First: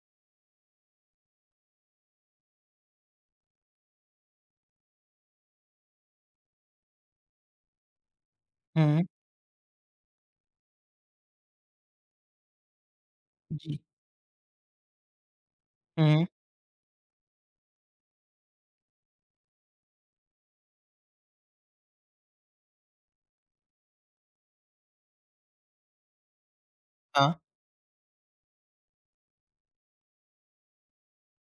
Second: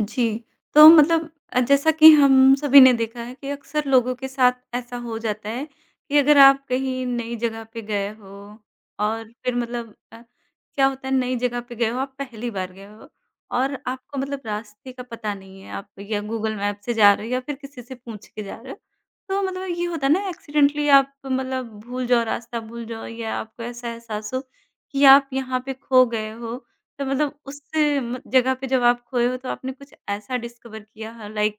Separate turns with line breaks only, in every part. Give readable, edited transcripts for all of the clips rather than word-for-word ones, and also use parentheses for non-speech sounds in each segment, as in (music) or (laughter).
जी। तो मतलब जैसा कि हम सभी ने देखा है कि अक्सर लोगों के साथ ऐसा हो जाता है कि अगर आप कहीं नई जगह पे गए हो
हुँ,
और फिर मतलब क्या होता है नई जगह पे गए हो, आप पहली बार गए हो
जी।
और आपको मतलब रास्ते का पता नहीं है, आप या
हुँ,
गूगल मैप से जा रहे हो या फिर किसी से पूछ के जा रहे हो। तो मतलब ये होता है ना एक्सीडेंटली आप मतलब भूल जाओ, रास्ता भूल जाओ या आपको ऐसा एहसास हो कि आप यहाँ पे खो गए हो, तो
हाँ,
मतलब उस म जगह पे जब आप खोए हो तो आपने कुछ ऐसा डिस्कवर किया है लाइक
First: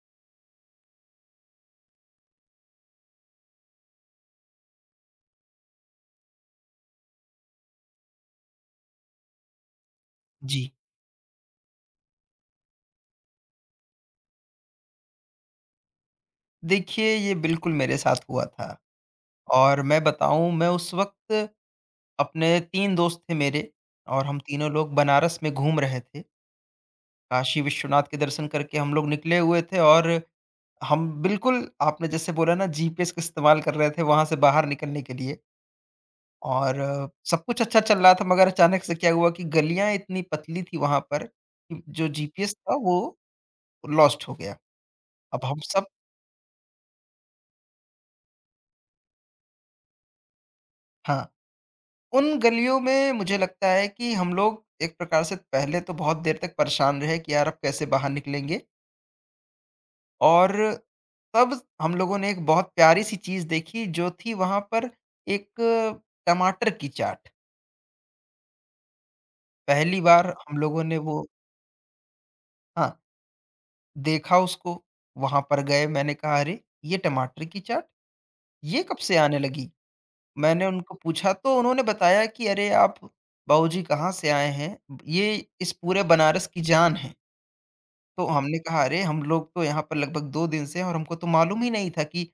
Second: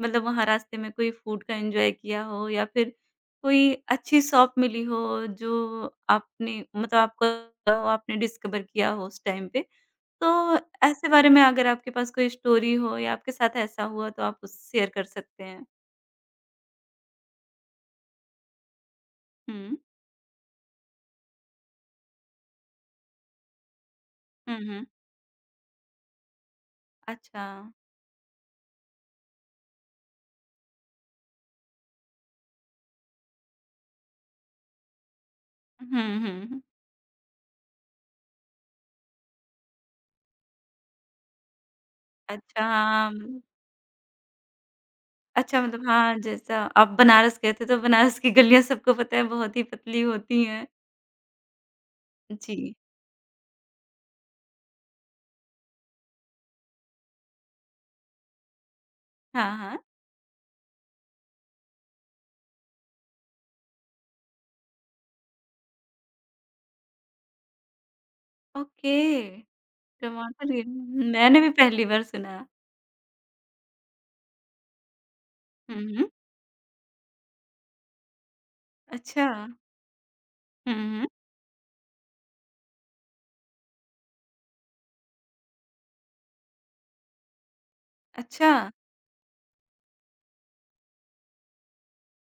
मतलब वहाँ रास्ते में कोई फूड का एन्जॉय किया हो या फिर कोई अच्छी शॉप मिली हो जो आपने मतलब आपको लगा हो, आपने डिस्कवर किया हो उस टाइम पे। तो
जी।
ऐसे बारे में अगर आपके पास कोई स्टोरी हो या आपके साथ ऐसा हुआ तो आप उस शेयर कर सकते हैं।
देखिए, ये बिल्कुल मेरे साथ हुआ था
हुँ।
और मैं बताऊँ मैं उस वक़्त अपने 3 दोस्त थे मेरे और हम
हुँ,
तीनों
हुँ।
लोग बनारस में घूम रहे थे।
अच्छा।
काशी विश्वनाथ के दर्शन करके हम लोग निकले हुए थे और हम बिल्कुल आपने जैसे बोला ना जीपीएस का इस्तेमाल कर रहे थे वहाँ से बाहर निकलने के लिए
हुँ, हुँ, हुँ।
और सब कुछ अच्छा चल रहा था मगर अचानक से क्या हुआ कि गलियाँ इतनी पतली थी वहाँ पर कि जो जीपीएस
अच्छा,
था वो
हाँ।
लॉस्ट हो गया। अब हम
अच्छा,
सब
मतलब हाँ, जैसा आप बनारस गए थे, तो बनारस की गलियाँ सबको पता है बहुत ही पतली होती हैं।
हाँ। उन
जी।
गलियों में मुझे लगता है कि हम लोग एक प्रकार से पहले तो बहुत देर तक परेशान रहे कि यार अब कैसे बाहर निकलेंगे
हाँ, हाँ।
और तब हम लोगों ने एक बहुत प्यारी सी चीज़ देखी जो थी वहाँ पर एक टमाटर की चाट।
ओके,
पहली बार
टमाटर
हम
गे
लोगों ने वो
मैंने भी पहली बार सुना।
हाँ, देखा उसको, वहाँ पर
हुँ,
गए
हुँ।
मैंने कहा अरे! ये टमाटर की चाट, ये कब से
अच्छा।
आने लगी? मैंने
हुँ,
उनको
हुँ।
पूछा तो उन्होंने बताया कि अरे आप बाबूजी कहाँ से आए हैं? ये इस पूरे बनारस की जान है। तो
अच्छा,
हमने कहा अरे! हम लोग तो यहाँ पर लगभग 2 दिन से हैं और हमको तो मालूम ही नहीं था कि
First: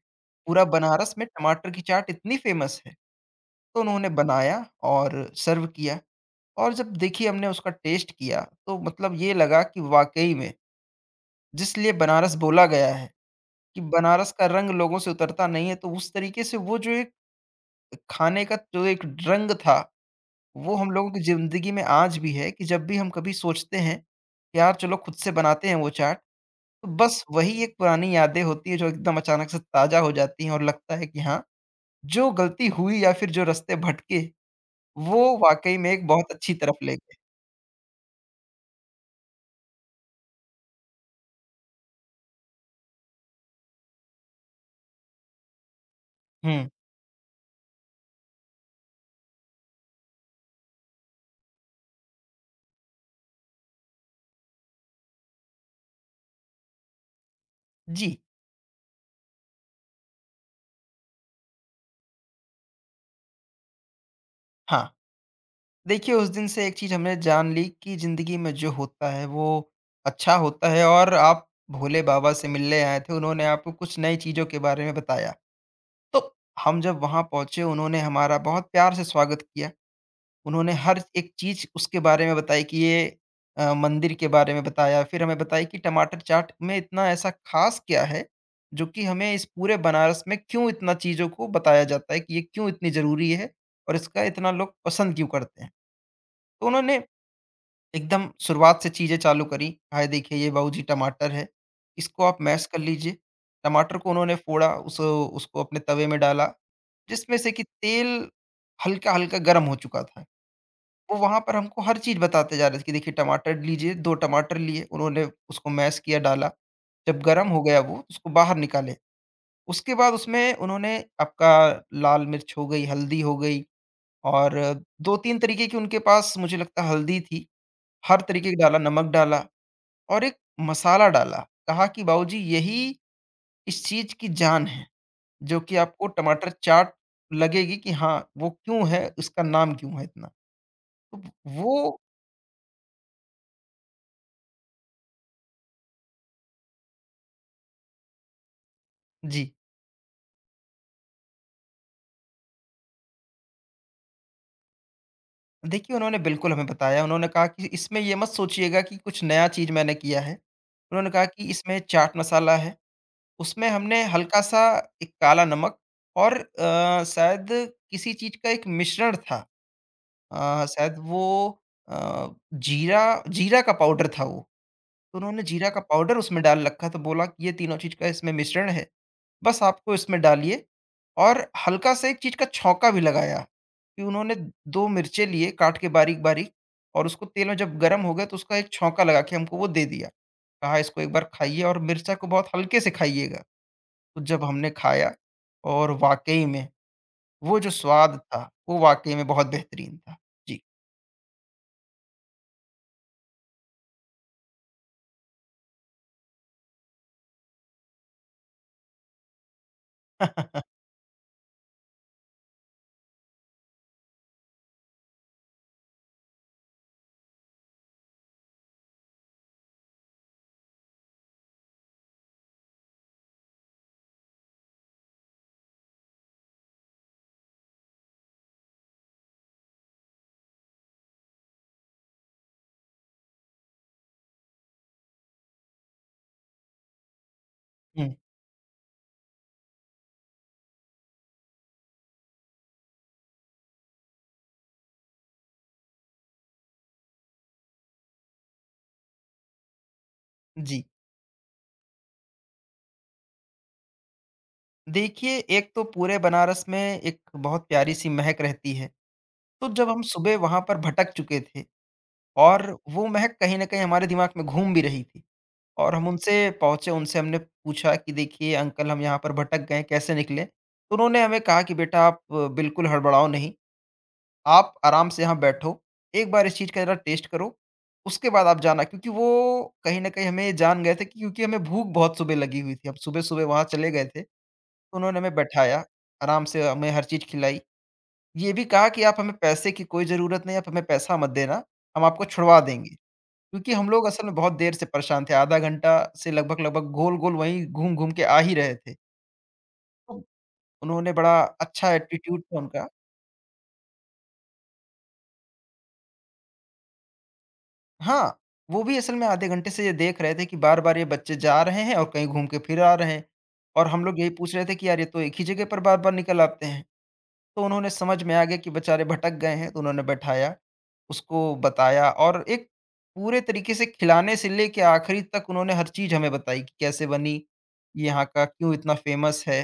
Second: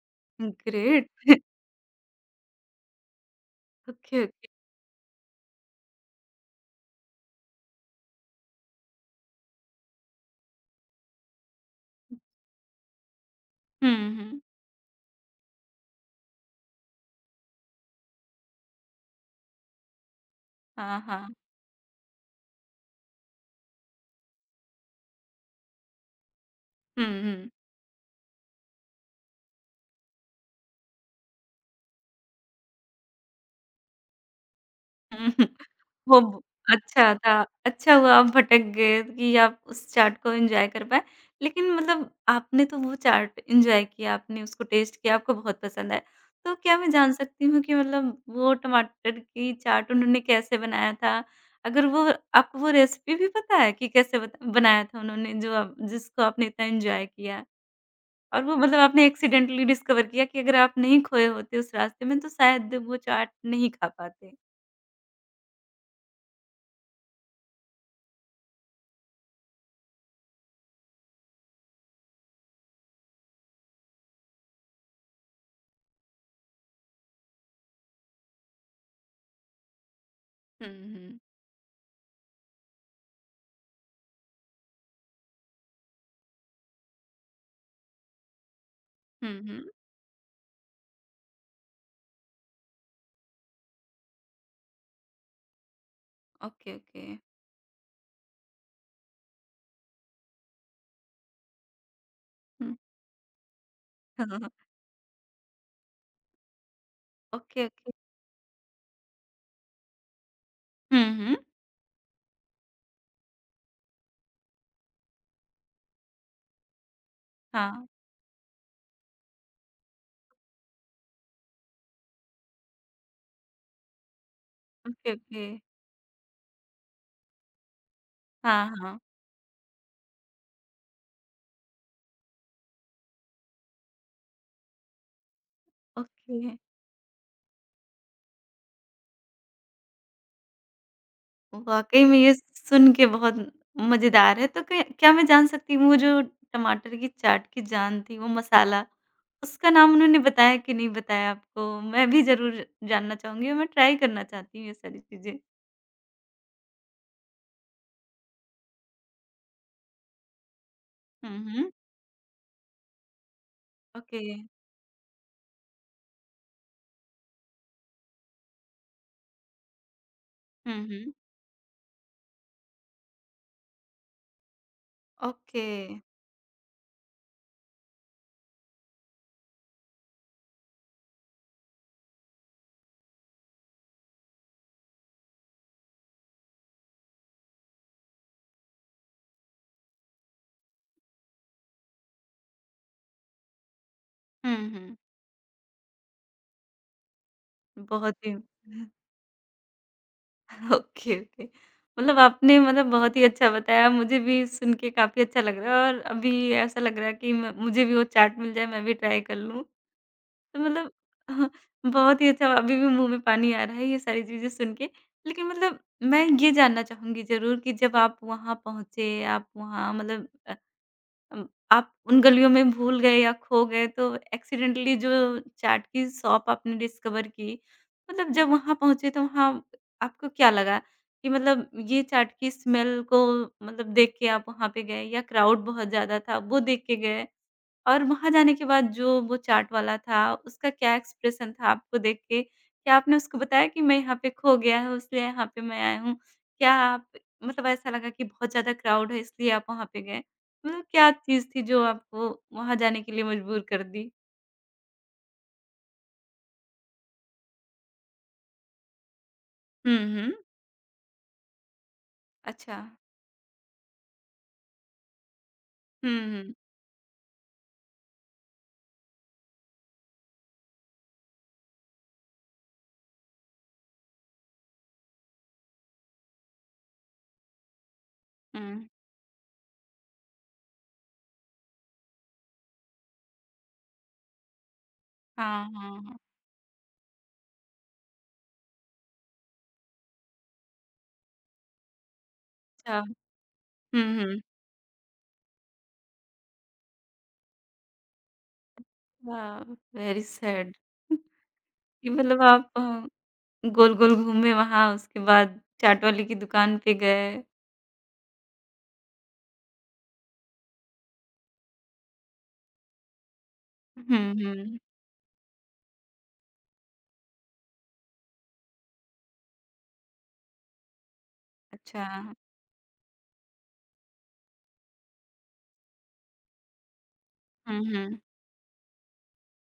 पूरा
ग्रेट।
बनारस में टमाटर की चाट इतनी फ़ेमस है। तो उन्होंने
ओके, ओके।
बनाया और सर्व किया और जब देखिए हमने उसका टेस्ट किया तो मतलब ये लगा कि वाक़ई में जिस लिए बनारस बोला गया है कि
हुँ,
बनारस
हुँ।
का रंग लोगों से उतरता नहीं है, तो उस तरीके से वो जो एक खाने का जो एक रंग था, वो हम
हाँ,
लोगों की
हाँ।
ज़िंदगी में आज भी है कि जब भी हम कभी सोचते हैं कि यार चलो खुद से बनाते हैं वो चाट तो
हुँ,
बस
हुँ।
वही एक पुरानी यादें होती हैं जो एकदम अचानक से ताज़ा हो जाती हैं और लगता है कि हाँ, जो गलती हुई या फिर जो रास्ते भटके, वो
हम्म,
वाक़ई में एक
वो
बहुत
ब
अच्छी तरफ ले
अच्छा
गए।
था, अच्छा हुआ आप भटक गए कि आप उस चाट को एन्जॉय कर पाए। लेकिन मतलब आपने तो वो चाट एन्जॉय किया, आपने उसको टेस्ट किया, आपको बहुत पसंद आया। तो
हुँ,
क्या मैं जान सकती हूँ कि मतलब वो टमाटर की चाट उन्होंने कैसे बनाया था? अगर वो आपको वो रेसिपी भी पता है कि कैसे बत बनाया था उन्होंने जो आप जिसको आपने इतना एन्जॉय किया?
जी,
और वो मतलब आपने एक्सीडेंटली डिस्कवर किया कि अगर आप नहीं खोए होते उस रास्ते में तो शायद वो चाट नहीं खा पाते?
हाँ। देखिए उस दिन से एक चीज़ हमने जान ली कि ज़िंदगी में जो होता है वो अच्छा होता है और आप भोले बाबा से मिलने आए थे, उन्होंने आपको कुछ नई चीज़ों के बारे में बताया। तो हम जब वहाँ पहुँचे उन्होंने हमारा बहुत प्यार से स्वागत किया।
हुँ,
उन्होंने हर
हुँ।
एक चीज़ उसके बारे में बताई कि ये मंदिर के बारे में बताया, फिर हमें बताई कि टमाटर चाट में इतना ऐसा ख़ास क्या है, जो कि
हुँ,
हमें इस
हुँ।
पूरे बनारस में क्यों इतना चीज़ों को बताया जाता है कि ये क्यों इतनी ज़रूरी है और इसका इतना लोग पसंद क्यों करते हैं। तो
ओके,
उन्होंने
ओके।
एकदम शुरुआत से चीज़ें चालू करी, "हाय देखिए ये बाबूजी टमाटर है, इसको आप मैश
हुँ।
कर लीजिए।" टमाटर को उन्होंने
(laughs)
फोड़ा, उस उसको अपने तवे में डाला, जिसमें से कि
ओके, ओके।
तेल हल्का-हल्का गर्म हो चुका था।
हुँ,
वो
हुँ।
वहाँ पर हमको हर चीज़ बताते जा रहे थे कि देखिए टमाटर लीजिए, 2 टमाटर लिए, उन्होंने उसको मैश किया, डाला, जब गरम हो गया
हाँ।
वो, उसको बाहर निकाले। उसके बाद उसमें उन्होंने आपका लाल मिर्च हो गई, हल्दी हो गई और
ओके,
2-3
ओके।
तरीके की उनके पास मुझे लगता है हल्दी थी, हर तरीके की
हाँ,
डाला,
हाँ।
नमक डाला और एक मसाला डाला। कहा कि बाबूजी यही इस चीज़ की जान है, जो कि आपको टमाटर
ओके।
चाट लगेगी कि हाँ, वो क्यों है, उसका नाम क्यों है इतना। तो वो
वाक़ई में ये सुन के बहुत मज़ेदार है। तो क्या क्या मैं जान सकती हूँ वो जो टमाटर की चाट की जान थी, वो मसाला,
जी।
उसका नाम उन्होंने बताया कि नहीं बताया आपको? मैं भी ज़रूर जानना चाहूँगी और मैं ट्राई करना चाहती हूँ ये सारी चीज़ें।
देखिए, उन्होंने बिल्कुल हमें बताया, उन्होंने कहा कि इसमें ये मत सोचिएगा कि कुछ नया चीज़ मैंने किया है। उन्होंने कहा
हुँ,
कि
हुँ।
इसमें चाट मसाला है, उसमें हमने
ओके।
हल्का-सा एक काला नमक और शायद किसी चीज़ का एक मिश्रण था
हुँ,
शायद
हुँ।
वो अ, जीरा जीरा का पाउडर था वो। तो उन्होंने
ओके।
जीरा का पाउडर उसमें डाल रखा था, बोला कि ये तीनों चीज़ का इसमें मिश्रण है, बस आपको इसमें डालिए और हल्का सा एक चीज़ का छौंका भी लगाया, कि उन्होंने 2 मिर्चें लिए काट के बारीक-बारीक और उसको तेल में जब गरम हो गया तो उसका एक छौंका लगा के हमको वो दे दिया। कहा इसको एक बार खाइए और मिर्चा को बहुत हल्के से खाइएगा। तो जब
हुँ,
हमने
हुँ।
खाया और वाक़ई में वो जो
बहुत
स्वाद
ही
था, वो
(laughs)
वाक़ई में बहुत बेहतरीन था। जी।
Okay, okay. मतलब आपने मतलब बहुत ही अच्छा बताया, मुझे भी सुन के काफ़ी अच्छा लग रहा है और अभी ऐसा लग रहा है कि म मुझे भी वो चाट मिल जाए, मैं भी ट्राई कर लूँ। तो
(laughs)
मतलब (laughs) हाँ, बहुत ही अच्छा अभी भी मुँह में पानी आ रहा है ये सारी चीज़ें सुन के। लेकिन मतलब मैं ये जानना चाहूँगी ज़रूर कि जब आप वहाँ पहुँचे, आप वहाँ मतलब अम, आप उन गलियों में भूल गए या खो गए तो एक्सीडेंटली जो चाट की शॉप आपने डिस्कवर की, मतलब जब वहाँ पहुँचे तो वहाँ आपको क्या लगा? कि मतलब ये चाट की स्मेल को मतलब देख के आप वहाँ पे गए या क्राउड बहुत ज़्यादा था, वो देख के गए? और
हुँ,
वहाँ जाने के बाद जो वो चाट वाला था, उसका क्या एक्सप्रेशन था आपको देख के? क्या आपने उसको बताया कि मैं यहाँ पे खो गया हूँ, इसलिए यहाँ पे मैं आया हूँ? क्या आप मतलब ऐसा लगा कि बहुत ज़्यादा क्राउड है इसलिए आप वहाँ पे गए?
जी।
मतलब क्या चीज़ थी जो आपको वहाँ जाने के लिए मजबूर कर दी?
देखिए, एक तो पूरे बनारस में एक बहुत प्यारी-सी महक रहती है, तो जब
हुँ,
हम
हुँ।
सुबह वहाँ पर भटक चुके थे और
अच्छा।
वो महक कहीं न कहीं हमारे दिमाग में घूम भी रही थी और हम
हुँ,
उनसे
हुँ,
पहुँचे, उनसे हमने पूछा कि देखिए अंकल हम यहाँ पर भटक गए, कैसे निकले? तो उन्होंने हमें कहा कि बेटा आप बिल्कुल हड़बड़ाओ नहीं, आप आराम से यहाँ बैठो, एक बार इस चीज़ का ज़रा टेस्ट करो, उसके बाद आप
हुँ।
जाना क्योंकि वो कहीं न कहीं हमें जान गए थे कि क्योंकि हमें भूख बहुत सुबह लगी हुई थी, हम सुबह-सुबह वहाँ चले गए थे। उन्होंने हमें
हाँ,
बैठाया,
हाँ, हाँ।
आराम से हमें हर चीज़ खिलाई। ये भी कहा कि, "आप हमें पैसे की कोई ज़रूरत नहीं, आप हमें पैसा मत देना, हम आपको छुड़वा देंगे।"
अच्छा।
क्योंकि हम
हुँ,
लोग असल में
हुँ।
बहुत देर से परेशान थे, आधा घंटा से लगभग-लगभग गोल-गोल वहीं घूम-घूम के आ ही रहे थे।
वाओ!
तो
वेरी सैड
उन्होंने बड़ा अच्छा
कि
एटीट्यूड
मतलब
था
आप
उनका
गोल-गोल घूमे वहाँ, उसके बाद चाट वाले की दुकान पे गए।
हाँ, वो भी असल में आधे घंटे से ये देख रहे थे कि बार-बार ये बच्चे जा रहे हैं और कहीं घूम के फिर आ रहे हैं। और हम लोग
हुँ,
यही पूछ रहे थे
हुँ।
कि, "यार, ये तो एक ही जगह पर बार-बार निकल आते हैं।" तो उन्होंने समझ में आ गया कि बेचारे भटक गए हैं तो उन्होंने बैठाया, उसको
अच्छा।
बताया और एक पूरे तरीके से खिलाने से लेके आखिरी तक उन्होंने हर चीज़ हमें बताई कि कैसे बनी,
हुँ,
ये
हुँ।
यहाँ का क्यों इतना फ़ेमस है।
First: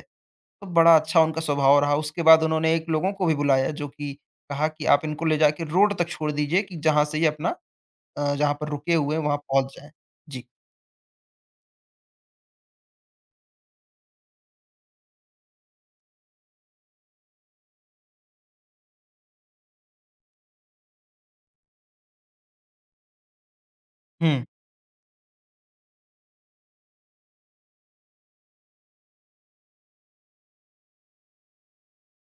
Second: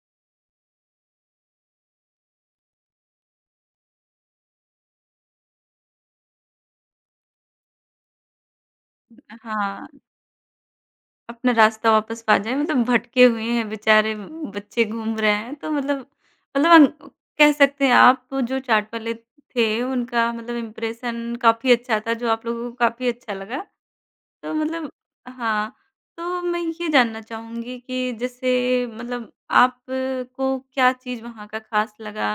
तो बड़ा अच्छा उनका स्वभाव रहा, उसके बाद उन्होंने एक लोगों को भी बुलाया जो कि कहा कि आप इनको ले जाके रोड तक छोड़ दीजिए कि जहाँ से ये अपना जहाँ पर रुके हुए हैं वहाँ पहुँच
हाँ,
जाएँ। जी।
अपना रास्ता वापस पा जाएँ मतलब भटके हुए हैं बेचारे बच्चे घूम रहे हैं तो मतलब मतलब अन कह सकते हैं आप जो चाट वाले थे उनका मतलब इम्प्रेशन काफ़ी अच्छा था जो आप लोगों को काफ़ी अच्छा लगा।
हुँ।
तो मतलब हाँ, तो मैं ये जानना चाहूँगी कि जैसे मतलब आपको क्या चीज़ वहाँ का ख़ास लगा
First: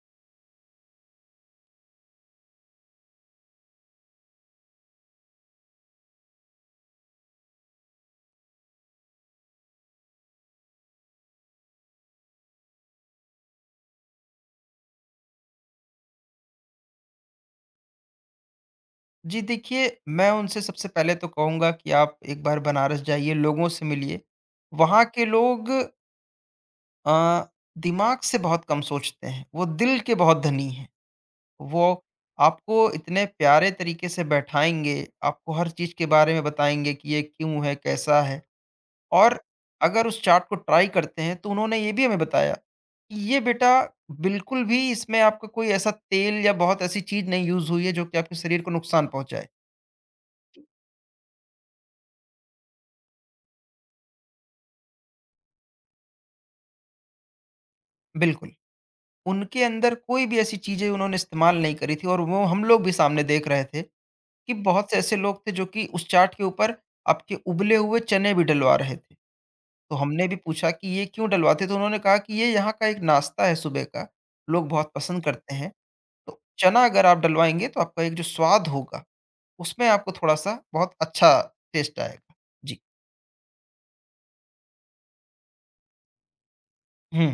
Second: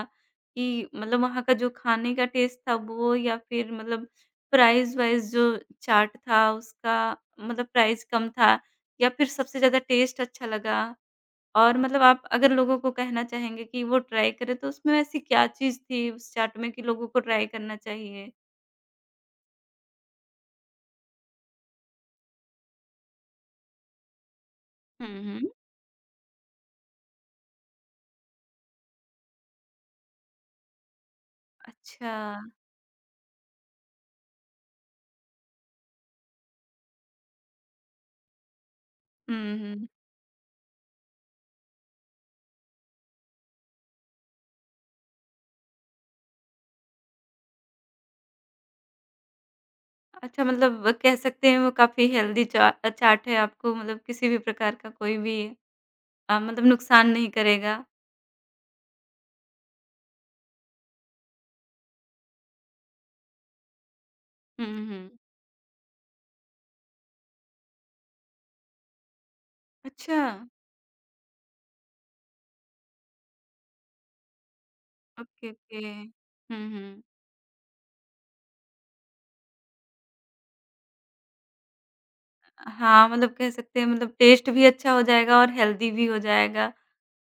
कि मतलब वहाँ का जो खाने का टेस्ट था वो या फिर मतलब प्राइस-वाइज़ जो चार्ट था उसका मतलब प्राइस कम था या फिर सबसे ज़्यादा टेस्ट अच्छा लगा? और मतलब आप अगर लोगों को कहना चाहेंगे कि वो ट्राई करें तो उसमें ऐसी क्या चीज़ थी उस चाट में कि लोगों को ट्राई करना चाहिए?
जी देखिए, मैं उनसे सबसे पहले तो कहूँगा कि आप एक बार बनारस जाइए, लोगों से मिलिए। वहाँ
हुँ,
के
हुँ।
लोग अ, दिमाग से बहुत कम सोचते हैं, वो दिल के बहुत धनी हैं। वो
अच्छा।
आपको इतने प्यारे तरीके से बैठाएँगे, आपको हर चीज़ के बारे में बताएँगे कि ये क्यों है, कैसा है? और
हुँ, हुँ।
अगर उस चार्ट को ट्राई करते हैं, तो उन्होंने ये भी हमें बताया कि ये बेटा बिल्कुल भी इसमें आपका कोई ऐसा तेल या बहुत ऐसी चीज़ नहीं यूज़ हुई है, जो कि आपके शरीर को नुकसान पहुँचाए।
अच्छा, मतलब कह सकते हैं वो काफ़ी हेल्दी चा चाट है, आपको मतलब किसी भी प्रकार का कोई भी मतलब नुकसान नहीं करेगा।
बिल्कुल, उनके अंदर कोई भी ऐसी चीज़ें उन्होंने इस्तेमाल नहीं करी थी और वो हम लोग भी सामने देख रहे थे। कि
हुँ,
बहुत से
हुँ।
ऐसे लोग थे जो कि उस चाट के ऊपर आपके उबले हुए चने भी डलवा रहे थे। तो
अच्छा,
हमने भी पूछा कि ये क्यों डलवाते? तो उन्होंने कहा कि ये यहाँ का एक नाश्ता है सुबह का, लोग बहुत पसंद
ओके,
करते हैं।
ओके।
तो
हुँ,
चना
हुँ।
अगर आप डलवाएँगे तो आपका एक जो स्वाद होगा, उसमें आपको थोड़ा-सा बहुत अच्छा टेस्ट आएगा। जी।
हाँ, मतलब कह सकते हैं मतलब टेस्ट भी अच्छा हो जाएगा और हेल्दी भी हो जाएगा।
हुँ।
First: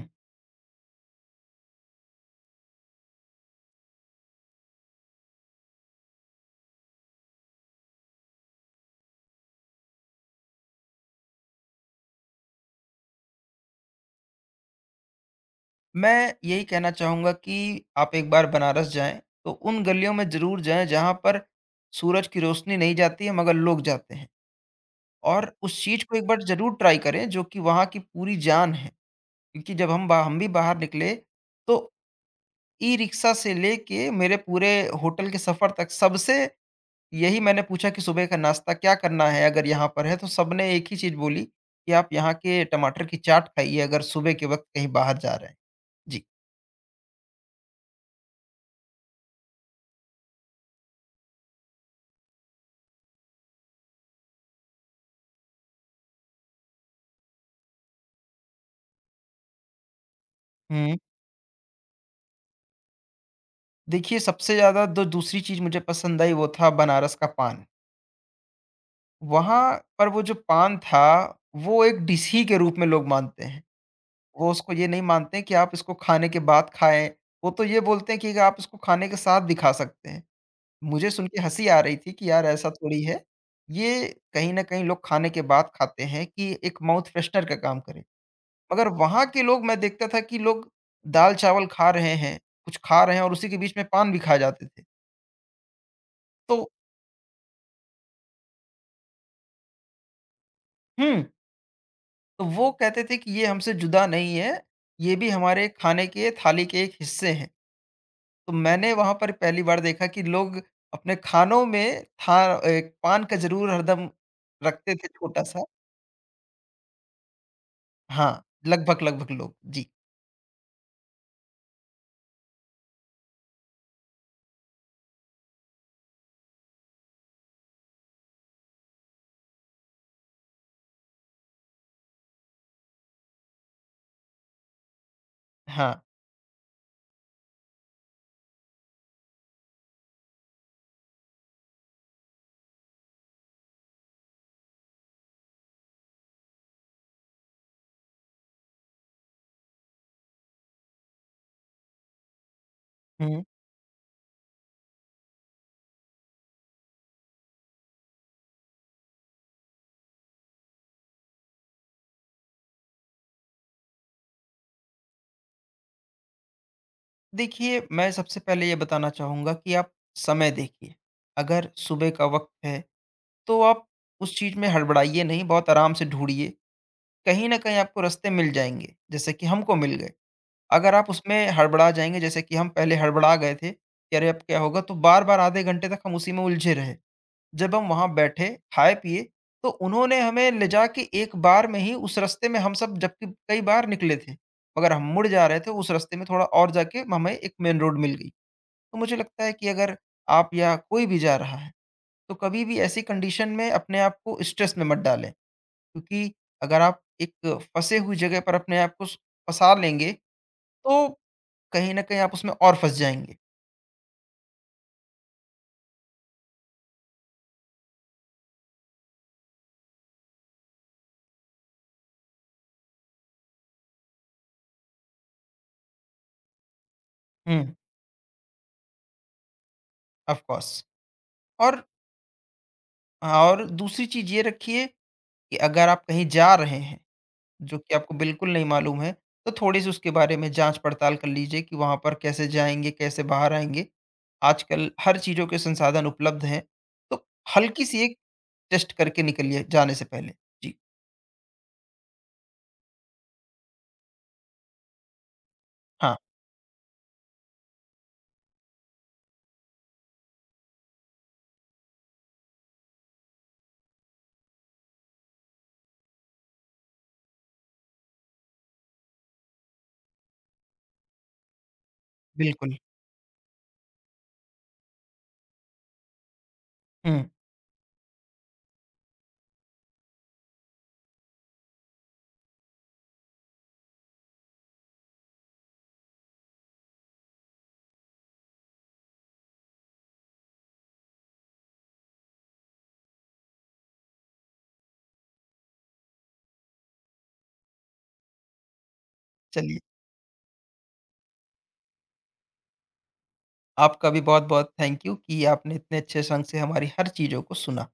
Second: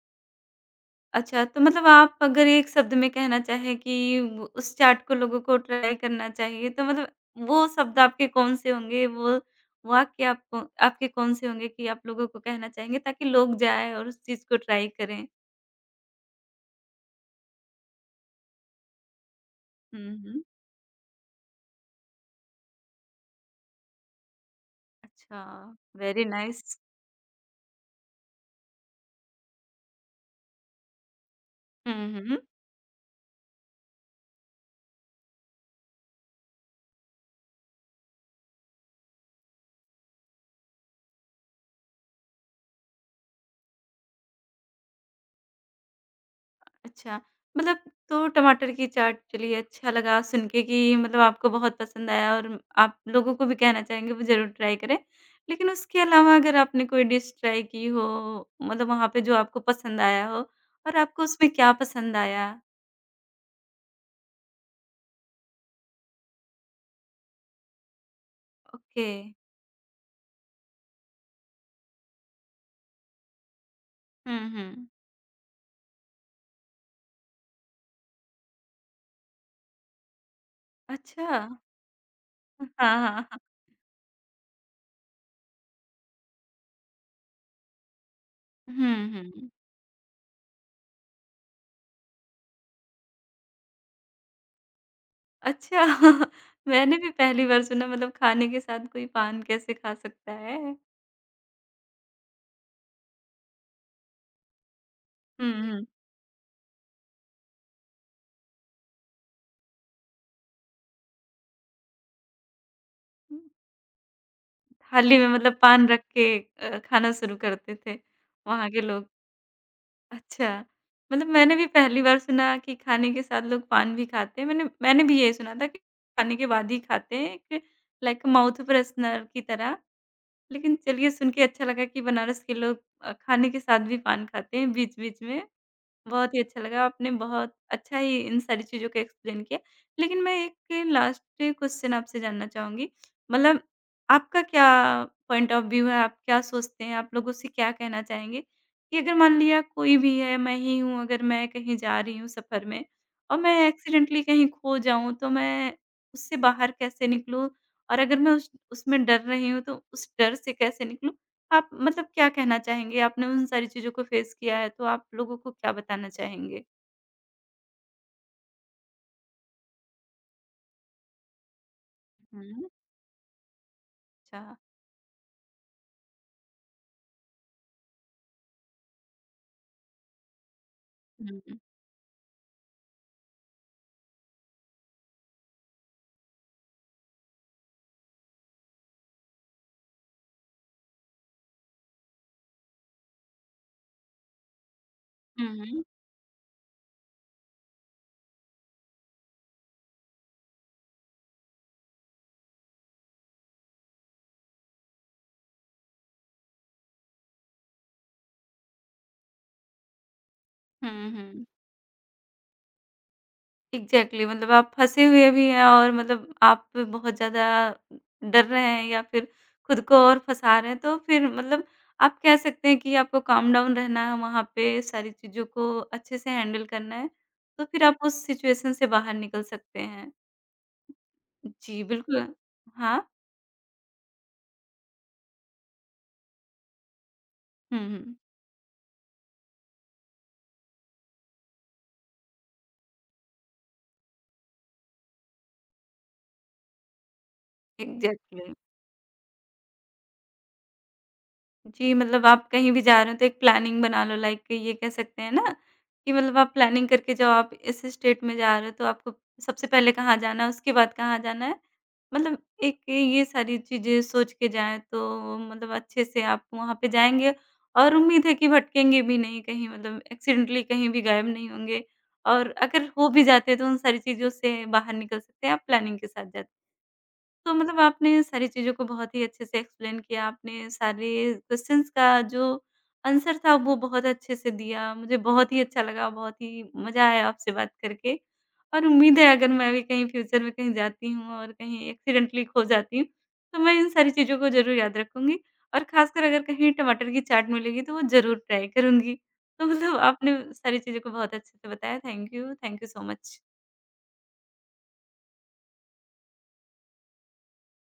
अच्छा, तो मतलब आप अगर एक शब्द में कहना चाहें कि वो उस चाट को लोगों को ट्राई करना चाहिए तो मतलब वो शब्द आपके कौन-से होंगे? वो वाक्य आपको आपके कौन-से होंगे कि आप लोगों को कहना चाहेंगे ताकि लोग जाएँ और उस चीज़ को ट्राई करें?
मैं यही कहना चाहूँगा कि आप एक बार बनारस जाएँ, तो उन गलियों
हुँ,
में
हुँ।
ज़रूर जाएँ जहाँ पर सूरज की रोशनी नहीं जाती है मगर लोग जाते हैं।
अच्छा,
और उस चीज़ को
वेरी
एक बार ज़रूर
नाइस।
ट्राई करें जो कि वहाँ की पूरी जान है। क्योंकि जब हम भी बाहर निकले तो
हुँ, हुँ।
ई-रिक्शा से लेके मेरे पूरे होटल के सफ़र तक सबसे यही मैंने पूछा कि सुबह का नाश्ता क्या करना है अगर यहाँ पर है? तो सबने एक ही चीज़ बोली कि आप यहाँ के टमाटर की चाट खाइए अगर सुबह के वक़्त कहीं बाहर जा रहे हैं। जी।
अच्छा, मतलब तो टमाटर की चाट, चलिए अच्छा लगा सुन के कि मतलब आपको बहुत पसंद आया और आप लोगों को भी कहना चाहेंगे वो ज़रूर ट्राई करें। लेकिन उसके अलावा अगर आपने कोई डिश ट्राई की हो मतलब वहाँ पे जो आपको पसंद आया हो
हुँ।
और आपको उसमें क्या पसंद आया?
देखिए सबसे ज़्यादा जो दूसरी चीज़ मुझे पसंद आई वो था बनारस का पान।
ओके।
वहाँ पर वो जो पान था वो एक डिश ही के रूप में लोग मानते हैं।
हुँ,
वो उसको ये
हुँ।
नहीं मानते हैं कि आप इसको खाने के बाद खाएँ। वो तो ये बोलते हैं कि आप इसको खाने के साथ भी खा सकते हैं। मुझे सुन
अच्छा।
के हँसी आ रही थी कि यार ऐसा
हाँ,
थोड़ी है।
हाँ, हाँ।
ये कहीं न कहीं लोग खाने के बाद खाते हैं कि एक माउथ फ्रेशनर का काम करे। मगर
हुँ,
वहाँ के
हुँ।
लोग मैं देखता था कि लोग दाल-चावल खा रहे हैं, कुछ खा रहे हैं और उसी के बीच में पान भी खा जाते थे।
अच्छा (laughs)
तो
मैंने भी पहली बार सुना मतलब खाने के साथ कोई पान कैसे खा सकता है?
हुँ, तो वो कहते थे कि ये हमसे जुदा नहीं है, ये भी
हुँ,
हमारे
हुँ।
खाने के थाली के एक हिस्से हैं। तो मैंने वहाँ पर पहली बार देखा कि लोग अपने खानों में था एक पान का
हुँ,
ज़रूर हरदम रखते थे
थाली में मतलब
छोटा-सा।
पान रख के खाना शुरू करते थे
हाँ,
वहाँ के
लगभग,
लोग।
लगभग लोग। जी,
अच्छा, मतलब मैंने भी पहली बार सुना कि खाने के साथ लोग पान भी खाते हैं। मैंने मैंने भी यही सुना था कि खाने के बाद ही खाते हैं, एक लाइक माउथ फ्रेशनर की तरह। लेकिन चलिए सुन के अच्छा लगा कि बनारस के लोग खाने के साथ भी पान खाते हैं बीच-बीच में।
हाँ।
बहुत ही अच्छा लगा, आपने बहुत अच्छा ही इन सारी चीज़ों को एक्सप्लेन किया। लेकिन मैं एक लास्ट क्वेश्चन आपसे जानना चाहूँगी, मतलब आपका क्या पॉइंट ऑफ व्यू है, आप क्या सोचते हैं, आप लोगों से क्या कहना चाहेंगे कि अगर मान लिया कोई भी है, मैं ही हूँ, अगर मैं कहीं जा रही हूँ सफ़र में और
हुँ।
मैं एक्सीडेंटली कहीं खो जाऊँ, तो मैं उससे बाहर कैसे निकलूँ? और अगर मैं उस उसमें डर रही हूँ, तो उस डर से कैसे निकलूँ? आप मतलब क्या कहना चाहेंगे? आपने उन सारी चीज़ों को फेस किया है, तो आप लोगों को क्या बताना चाहेंगे?
देखिए, मैं सबसे पहले ये बताना चाहूँगा कि आप समय देखिए। अगर सुबह का वक़्त
हुँ।
है, तो आप उस चीज़
अच्छा।
में हड़बड़ाइए नहीं, बहुत आराम से ढूँढ़िए। कहीं न कहीं आपको रास्ते मिल जाएँगे, जैसे कि हमको मिल गए। अगर आप
हुँ,
उसमें
हुँ।
हड़बड़ा जाएँगे, जैसे कि हम पहले हड़बड़ा गए थे कि अरे! अब क्या होगा? तो बार-बार आधे घंटे तक हम उसी में उलझे रहे। जब हम वहाँ बैठे, खाए-पिए, तो उन्होंने हमें ले जाके एक बार में ही उस रास्ते में हम सब जबकि कई बार निकले थे, मगर हम मुड़ जा रहे थे, उस रास्ते में थोड़ा और जाके हमें एक मेन रोड मिल गई। तो मुझे लगता है कि अगर आप या कोई भी जा रहा है, तो कभी भी ऐसी कंडीशन में अपने आप को स्ट्रेस में मत डालें, क्योंकि अगर आप एक फँसे हुई जगह पर अपने आप को स फँसा लेंगे,
हुँ,
तो
हुँ, हुँ।
कहीं न कहीं आप उसमें और फँस जाएँगे।
एग्ज़ैक्टली, मतलब आप फँसे हुए भी हैं और मतलब आप बहुत ज़्यादा डर रहे हैं या फिर खुद को और फँसा रहे हैं, तो फिर मतलब आप कह सकते हैं कि आपको काम डाउन रहना है वहाँ पे, सारी चीज़ों को अच्छे से हैंडल करना है, तो
हुँ,
फिर आप उस सिचुएशन से बाहर निकल सकते हैं।
ऑफ कोर्स और
जी, बिल्कुल। हाँ।
दूसरी चीज़ ये रखिए कि अगर आप कहीं जा रहे हैं जो
हुँ,
कि आपको
हुँ।
बिल्कुल नहीं मालूम है, तो थोड़ी-सी उसके बारे में जाँच-पड़ताल कर लीजिए कि वहाँ पर कैसे जाएँगे, कैसे बाहर आएँगे। आजकल हर चीज़ों के संसाधन उपलब्ध हैं, तो हल्की-सी एक
एग्ज़ैक्टली।
टेस्ट करके निकलिए जाने से पहले। जी,
जी, मतलब आप कहीं भी जा रहे हो तो एक प्लानिंग बना लो, लाइक ये कह सकते हैं ना कि
हाँ,
मतलब आप प्लानिंग करके जाओ, आप इस स्टेट में जा रहे हो तो आपको सबसे पहले कहाँ जाना है, उसके बाद कहाँ जाना है। मतलब एक ये सारी चीज़ें सोच के जाएँ तो मतलब अच्छे से आप वहाँ पे जाएँगे और उम्मीद है कि भटकेंगे भी नहीं कहीं, मतलब एक्सीडेंटली कहीं भी गायब नहीं होंगे और
बिल्कुल।
अगर हो भी जाते हैं तो उन सारी चीज़ों से बाहर निकल सकते हैं, आप प्लानिंग के साथ जाते।
हुँ,
तो मतलब आपने सारी चीज़ों को बहुत ही अच्छे से एक्सप्लेन किया, आपने सारे क्वेश्चंस का जो आंसर था वो बहुत अच्छे से दिया। मुझे बहुत ही अच्छा लगा, बहुत ही मज़ा आया आपसे बात करके और उम्मीद है अगर मैं भी कहीं फ्यूचर में कहीं जाती हूँ और कहीं एक्सीडेंटली खो जाती हूँ, तो मैं इन सारी चीज़ों को ज़रूर याद रखूँगी और ख़ासकर अगर कहीं टमाटर की चाट मिलेगी तो वो ज़रूर ट्राई करूँगी। तो
चलिए
मतलब आपने सारी चीज़ों को बहुत अच्छे से बताया। Thank you so much.
आपका भी बहुत-बहुत थैंक यू कि आपने इतने अच्छे संग से हमारी हर चीज़ों को सुना।